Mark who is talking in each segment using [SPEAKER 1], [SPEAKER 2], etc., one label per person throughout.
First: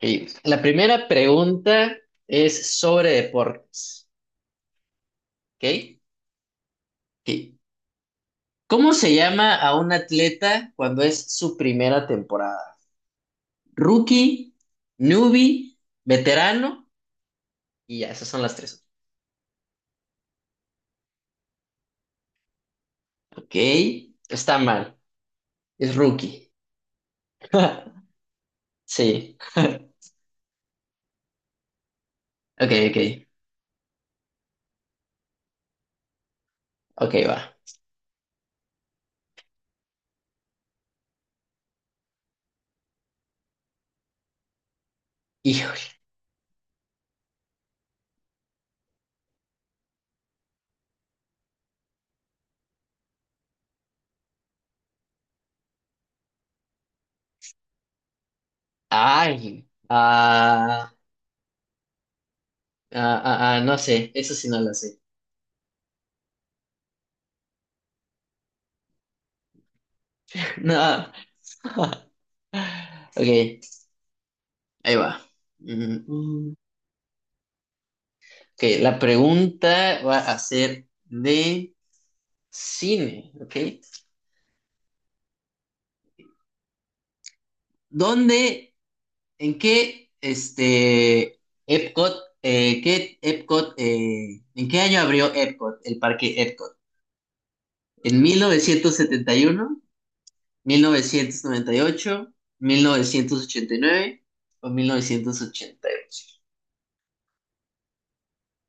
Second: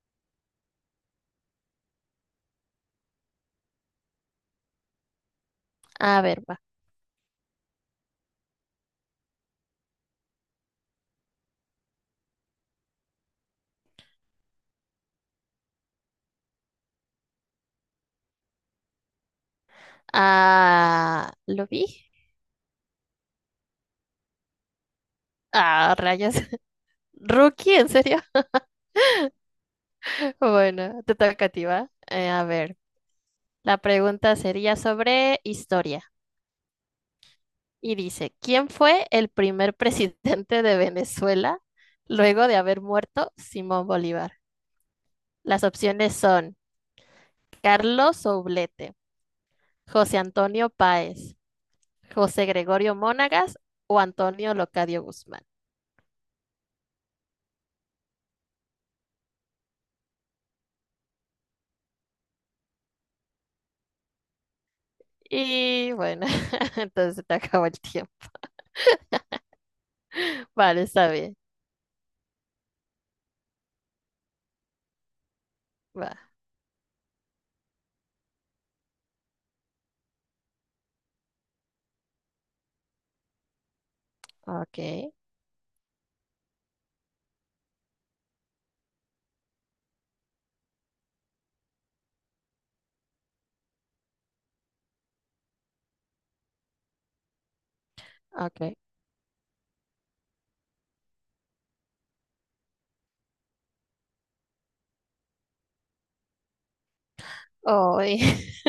[SPEAKER 1] Y la primera pregunta es sobre deportes, ¿ok?
[SPEAKER 2] A ver, va.
[SPEAKER 1] Sí. ¿Cómo se llama a un atleta cuando es su primera temporada? Rookie, newbie, veterano y ya, esas son las tres.
[SPEAKER 2] Ah, ¿lo vi?
[SPEAKER 1] Ok, está mal,
[SPEAKER 2] Ah,
[SPEAKER 1] es
[SPEAKER 2] rayas.
[SPEAKER 1] rookie.
[SPEAKER 2] ¿Rookie? ¿En serio?
[SPEAKER 1] Sí, ok,
[SPEAKER 2] Bueno, te toca a ti, ¿va? A ver,
[SPEAKER 1] ok,
[SPEAKER 2] la pregunta sería sobre historia.
[SPEAKER 1] ok, va.
[SPEAKER 2] Y dice, ¿quién fue el primer presidente de Venezuela luego de haber muerto Simón Bolívar? Las
[SPEAKER 1] Híjole,
[SPEAKER 2] opciones son Carlos Oblete, José Antonio Páez, José Gregorio Monagas o Antonio Locadio Guzmán.
[SPEAKER 1] ay, no sé, eso sí no lo sé.
[SPEAKER 2] Y bueno, entonces te acabó el tiempo. Vale,
[SPEAKER 1] No.
[SPEAKER 2] está bien.
[SPEAKER 1] Ok, ahí va.
[SPEAKER 2] Va,
[SPEAKER 1] Mm, ok, la pregunta va a ser de cine, ¿ok?
[SPEAKER 2] ok,
[SPEAKER 1] ¿Dónde, en qué, Epcot, qué Epcot, en qué año abrió Epcot, el parque Epcot? ¿En mil
[SPEAKER 2] ok.
[SPEAKER 1] novecientos setenta y uno, 1998, 1989 o 1988?
[SPEAKER 2] Hoy,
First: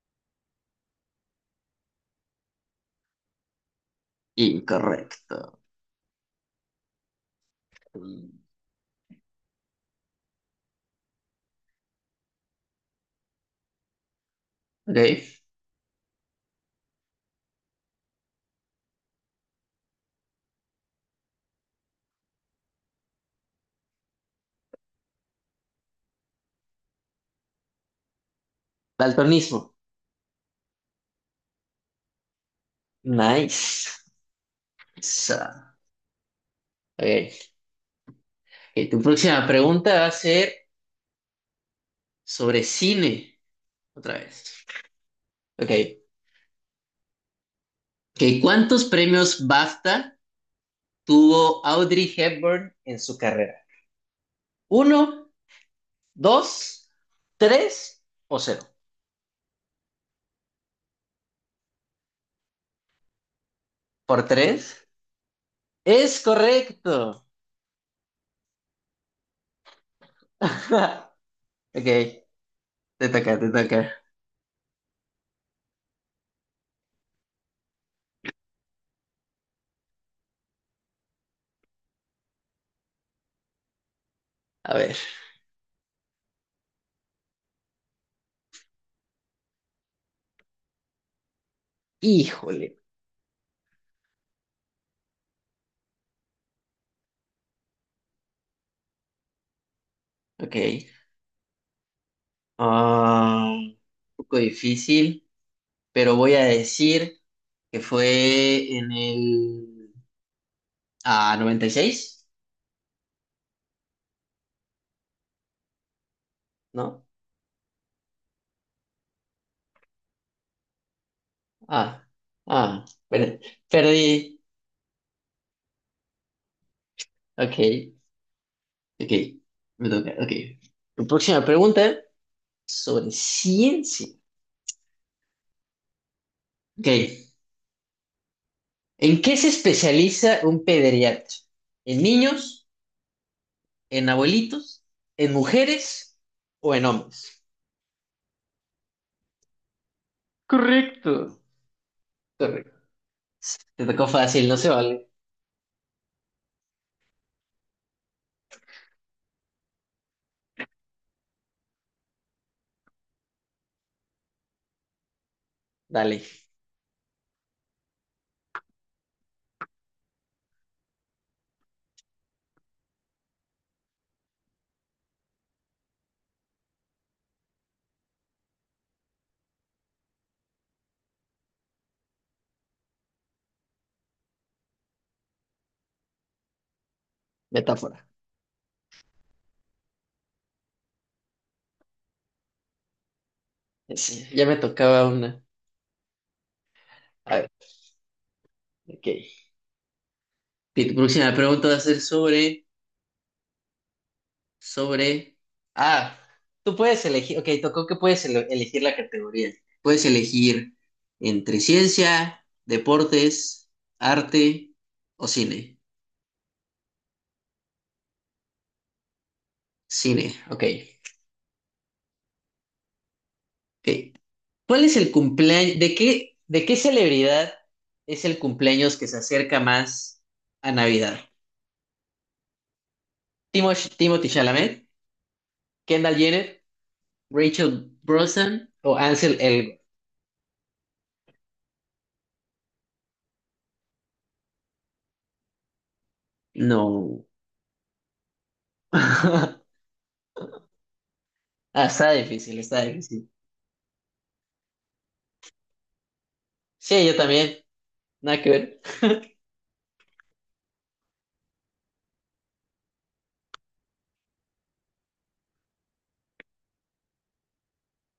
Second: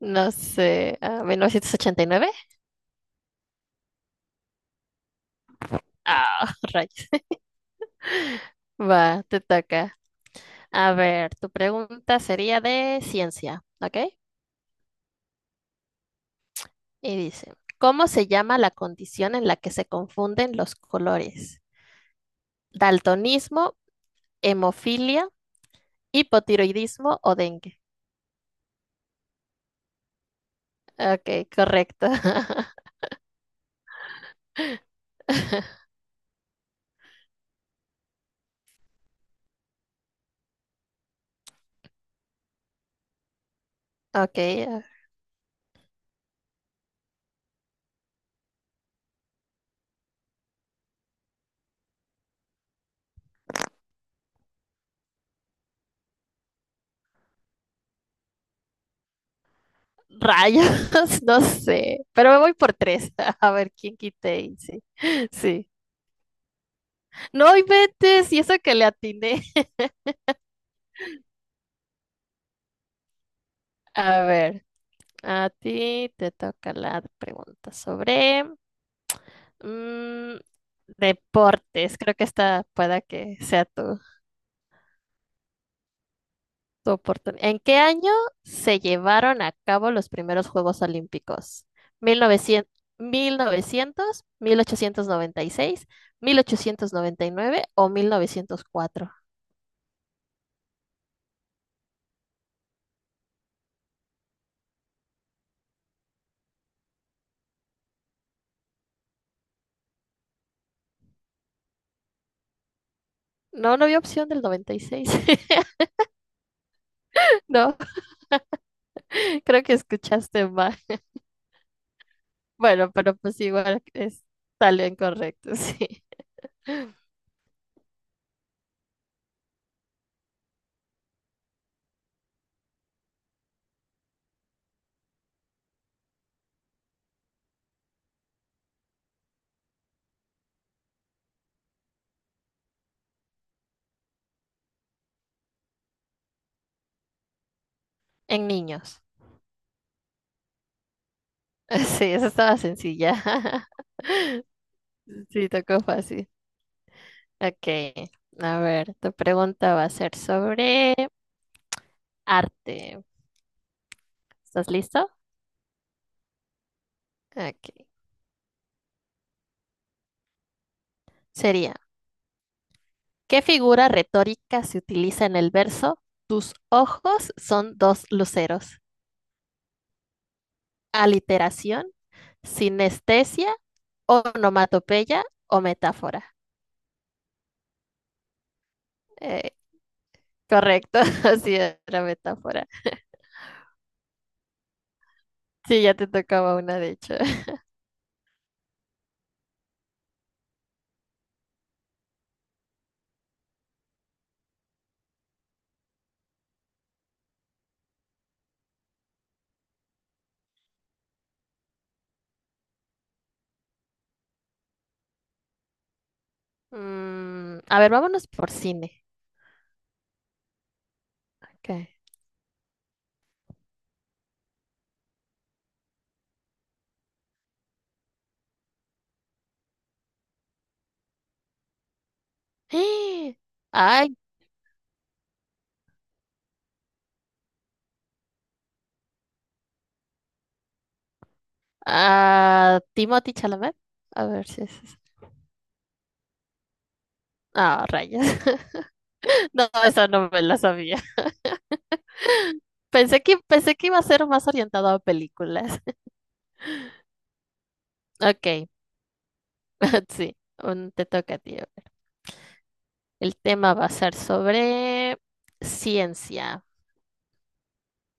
[SPEAKER 2] no sé, ah, 1989.
[SPEAKER 1] Incorrecto.
[SPEAKER 2] Ah, rayos.
[SPEAKER 1] Mm,
[SPEAKER 2] Va, te toca. A ver, tu pregunta sería de ciencia, ¿ok?
[SPEAKER 1] Ok,
[SPEAKER 2] Y dice, ¿cómo se llama la condición en la que se confunden los colores? ¿Daltonismo, hemofilia, hipotiroidismo o dengue?
[SPEAKER 1] daltonismo.
[SPEAKER 2] Ok, correcto.
[SPEAKER 1] Nice. So, ok. Ok, tu próxima pregunta va a ser sobre cine, otra
[SPEAKER 2] Ok.
[SPEAKER 1] vez. Ok, ok, ¿cuántos premios BAFTA tuvo Audrey Hepburn en su carrera? ¿Uno, dos, tres o cero?
[SPEAKER 2] Rayas, no sé, pero me voy por tres, a ver quién
[SPEAKER 1] ¿Por
[SPEAKER 2] quite y sí,
[SPEAKER 1] tres?
[SPEAKER 2] sí.
[SPEAKER 1] Es correcto.
[SPEAKER 2] No inventes, y eso que le atiné.
[SPEAKER 1] Ok, te toca, te toca.
[SPEAKER 2] A ver, a ti te toca la pregunta sobre mm, deportes, creo que esta pueda que sea tu,
[SPEAKER 1] A ver,
[SPEAKER 2] tu oportunidad. ¿En qué año se llevaron a cabo los primeros Juegos Olímpicos? Mil mil mil
[SPEAKER 1] híjole.
[SPEAKER 2] mil 896, 1899 o 1904.
[SPEAKER 1] Ok, un poco difícil, pero voy a decir que fue en el 96.
[SPEAKER 2] No, no había opción del 96.
[SPEAKER 1] ¿No?
[SPEAKER 2] No, creo que escuchaste mal.
[SPEAKER 1] Ah,
[SPEAKER 2] Bueno, pero
[SPEAKER 1] bueno,
[SPEAKER 2] pues igual es,
[SPEAKER 1] perdí.
[SPEAKER 2] salió incorrecto, sí.
[SPEAKER 1] Ok, ok, me toca, ok. Tu próxima pregunta sobre ciencia. Ok, ¿en qué se especializa un pediatra? ¿En niños? ¿En abuelitos? ¿En mujeres? ¿O en hombres?
[SPEAKER 2] En niños.
[SPEAKER 1] Correcto.
[SPEAKER 2] Sí, esa estaba
[SPEAKER 1] Correcto.
[SPEAKER 2] sencilla.
[SPEAKER 1] Te tocó fácil, no se vale.
[SPEAKER 2] Sí, tocó fácil. Ok, a ver, tu pregunta va a ser sobre arte. ¿Estás listo?
[SPEAKER 1] Dale,
[SPEAKER 2] Ok. Sería, ¿qué figura retórica se utiliza en el verso? Tus ojos son dos luceros. Aliteración, sinestesia, onomatopeya o metáfora.
[SPEAKER 1] metáfora.
[SPEAKER 2] Eh, correcto, así era metáfora.
[SPEAKER 1] Sí, ya me tocaba una.
[SPEAKER 2] Sí, ya te tocaba una, de hecho.
[SPEAKER 1] A ver, ok. Ok, tu próxima pregunta va a ser sobre, Ah, tú puedes elegir, ok, tocó que puedes elegir la categoría. Puedes elegir entre ciencia, deportes, arte o cine.
[SPEAKER 2] A ver, vámonos por cine.
[SPEAKER 1] Cine, ok.
[SPEAKER 2] Ok.
[SPEAKER 1] Ok. ¿Cuál es el cumpleaños, de qué celebridad es el cumpleaños que se acerca más a Navidad?
[SPEAKER 2] Ay,
[SPEAKER 1] Timothy Chalamet, Kendall Jenner, Rachel Brosnan o Ansel Elgort?
[SPEAKER 2] ah, Timothy Chalamet. A ver si es eso.
[SPEAKER 1] No.
[SPEAKER 2] Ah, rayos. No, eso no me la sabía.
[SPEAKER 1] Ah, está difícil, está
[SPEAKER 2] Pensé
[SPEAKER 1] difícil.
[SPEAKER 2] que, pensé que iba a ser más orientado a películas.
[SPEAKER 1] Sí, yo también. Nada que
[SPEAKER 2] Ok,
[SPEAKER 1] ver.
[SPEAKER 2] sí, te toca, tío. El tema va a ser sobre ciencia.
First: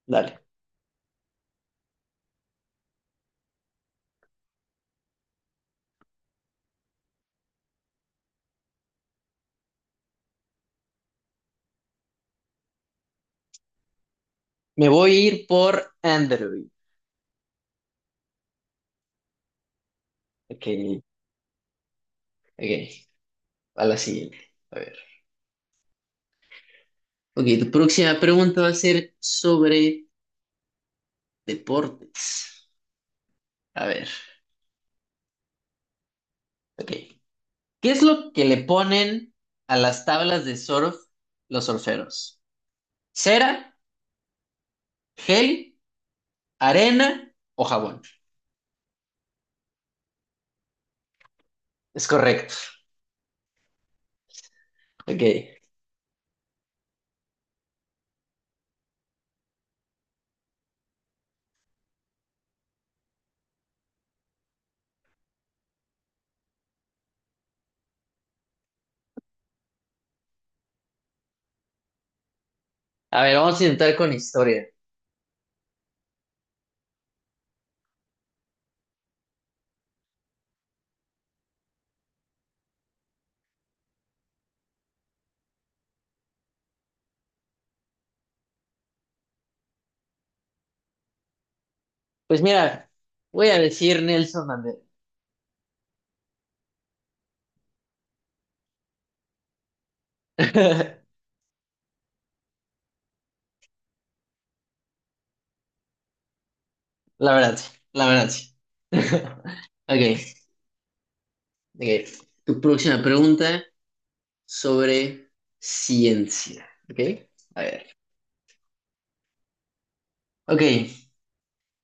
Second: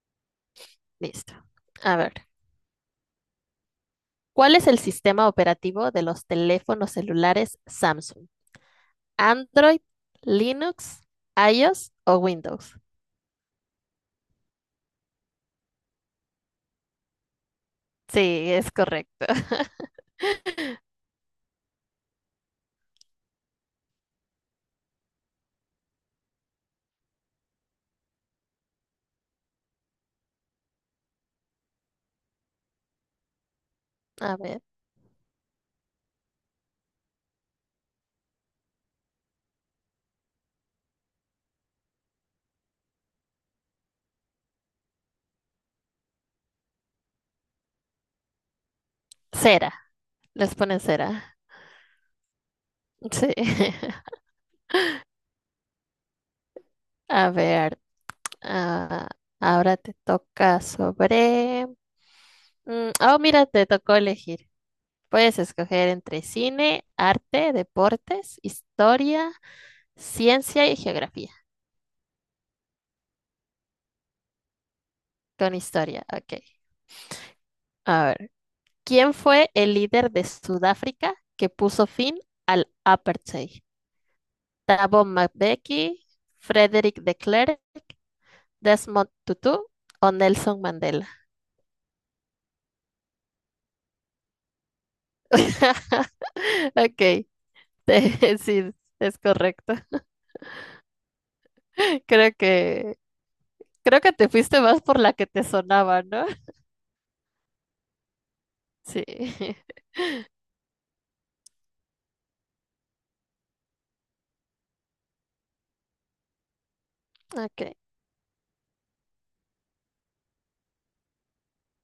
[SPEAKER 1] Dale.
[SPEAKER 2] Listo. A ver, ¿cuál es el sistema operativo de los teléfonos celulares Samsung? ¿Android, Linux, iOS o Windows?
[SPEAKER 1] Me voy a ir por Android.
[SPEAKER 2] Sí, es correcto.
[SPEAKER 1] Ok, ok. A la siguiente. A ver. Ok, tu próxima pregunta va a ser sobre deportes. A ver.
[SPEAKER 2] A ver,
[SPEAKER 1] Ok. ¿Qué es lo que le ponen a las tablas de surf los surferos? ¿Cera, gel, arena o jabón?
[SPEAKER 2] cera. Les ponen cera.
[SPEAKER 1] Es correcto.
[SPEAKER 2] Sí.
[SPEAKER 1] Ok.
[SPEAKER 2] A ver, ah, ahora te toca sobre... Oh, mira, te tocó elegir. Puedes escoger entre cine, arte, deportes, historia, ciencia y geografía.
[SPEAKER 1] A ver, vamos a intentar con historia.
[SPEAKER 2] Con historia, ok. A ver, ¿quién fue el líder de Sudáfrica que puso fin al apartheid? Thabo Mbeki, Frederick de Klerk, Desmond Tutu o Nelson Mandela.
[SPEAKER 1] Pues mira, voy a decir Nelson Mandela.
[SPEAKER 2] Ok, sí, es correcto. Creo que creo que te fuiste más por la que te sonaba, ¿no?
[SPEAKER 1] La verdad, sí, la verdad, sí.
[SPEAKER 2] Sí.
[SPEAKER 1] Ok, ok. Tu próxima pregunta sobre ciencia. Ok, a
[SPEAKER 2] Ok.
[SPEAKER 1] ver. Ok,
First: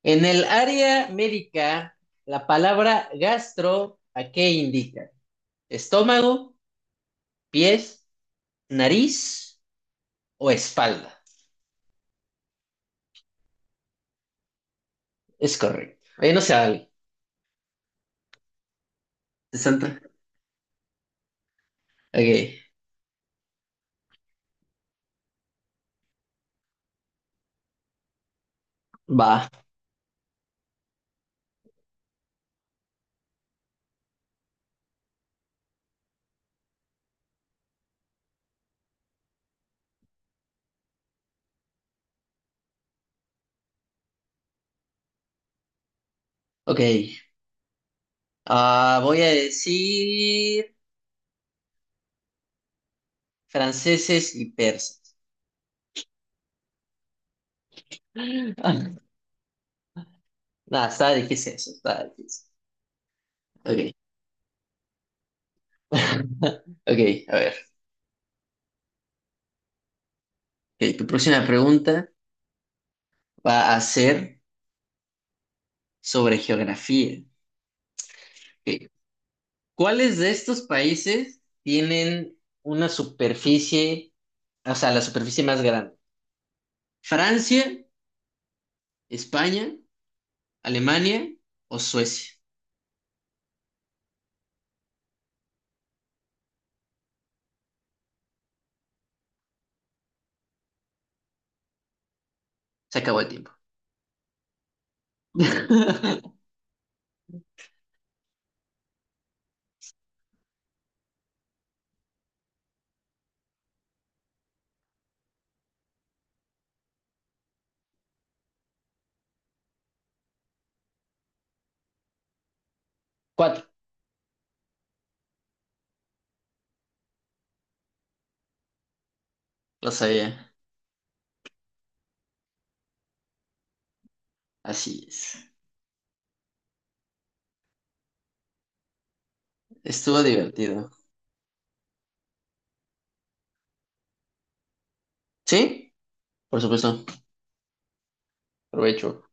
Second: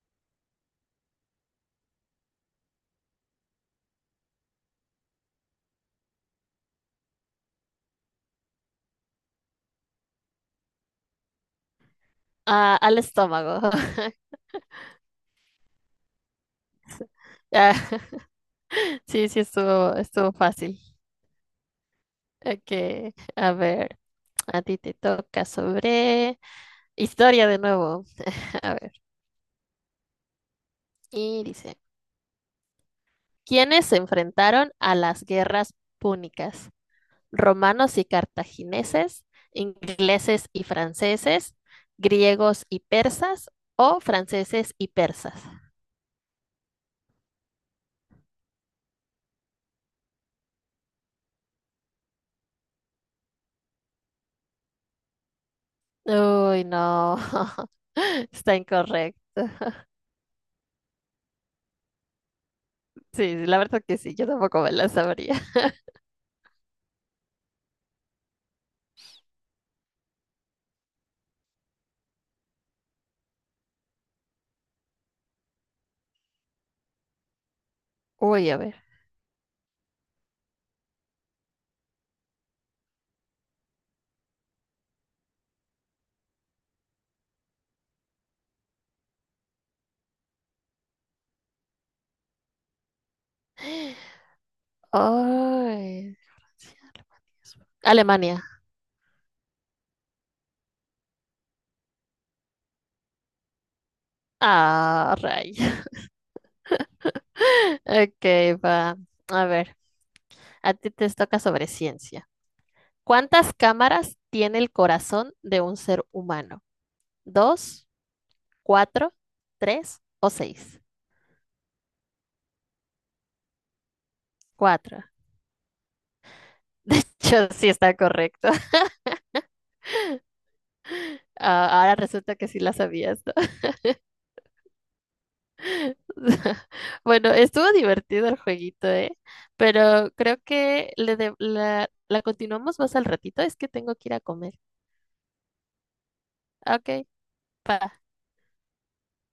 [SPEAKER 1] en el área médica, la palabra gastro, ¿a qué indica? ¿Estómago, pies, nariz o espalda?
[SPEAKER 2] Ah, al estómago.
[SPEAKER 1] Es correcto. Ahí no se vale.
[SPEAKER 2] Ah, sí, sí
[SPEAKER 1] Sesenta.
[SPEAKER 2] estuvo
[SPEAKER 1] ¿Santa?
[SPEAKER 2] estuvo fácil.
[SPEAKER 1] Ok,
[SPEAKER 2] Ok, a ver, a ti te toca sobre historia de nuevo. A ver,
[SPEAKER 1] va.
[SPEAKER 2] y dice, ¿quiénes se enfrentaron a las guerras púnicas? Romanos y cartagineses, ingleses y franceses, griegos y persas o franceses y persas.
[SPEAKER 1] Ok. Voy a decir franceses y persas.
[SPEAKER 2] Uy, no, está incorrecto.
[SPEAKER 1] Nada, está difícil eso, está difícil.
[SPEAKER 2] Sí, sí, la verdad
[SPEAKER 1] Ok.
[SPEAKER 2] que sí, yo tampoco me la sabría.
[SPEAKER 1] Ok, a ver. Ok, tu próxima pregunta va a ser sobre geografía.
[SPEAKER 2] Uy, a ver.
[SPEAKER 1] Ok, ¿cuáles de estos países tienen una superficie, o sea, la superficie más grande? ¿Francia, España, Alemania o Suecia?
[SPEAKER 2] Ay, Francia, Alemania.
[SPEAKER 1] Se acabó el tiempo.
[SPEAKER 2] Ah, ray. Ok, va. A ver, a ti te toca sobre ciencia. ¿Cuántas cámaras tiene el corazón de un ser humano? ¿Dos, cuatro, tres o seis?
[SPEAKER 1] Cuatro.
[SPEAKER 2] Cuatro. De hecho, sí está correcto.
[SPEAKER 1] Lo sabía.
[SPEAKER 2] Ah, ahora resulta que sí la sabías, ¿no?
[SPEAKER 1] Así es.
[SPEAKER 2] Bueno, estuvo divertido el jueguito, ¿eh? Pero
[SPEAKER 1] Estuvo
[SPEAKER 2] creo
[SPEAKER 1] divertido.
[SPEAKER 2] que la continuamos más al ratito. Es que tengo que ir a comer.
[SPEAKER 1] ¿Sí? Por
[SPEAKER 2] Ok,
[SPEAKER 1] supuesto.
[SPEAKER 2] pa.
[SPEAKER 1] Provecho.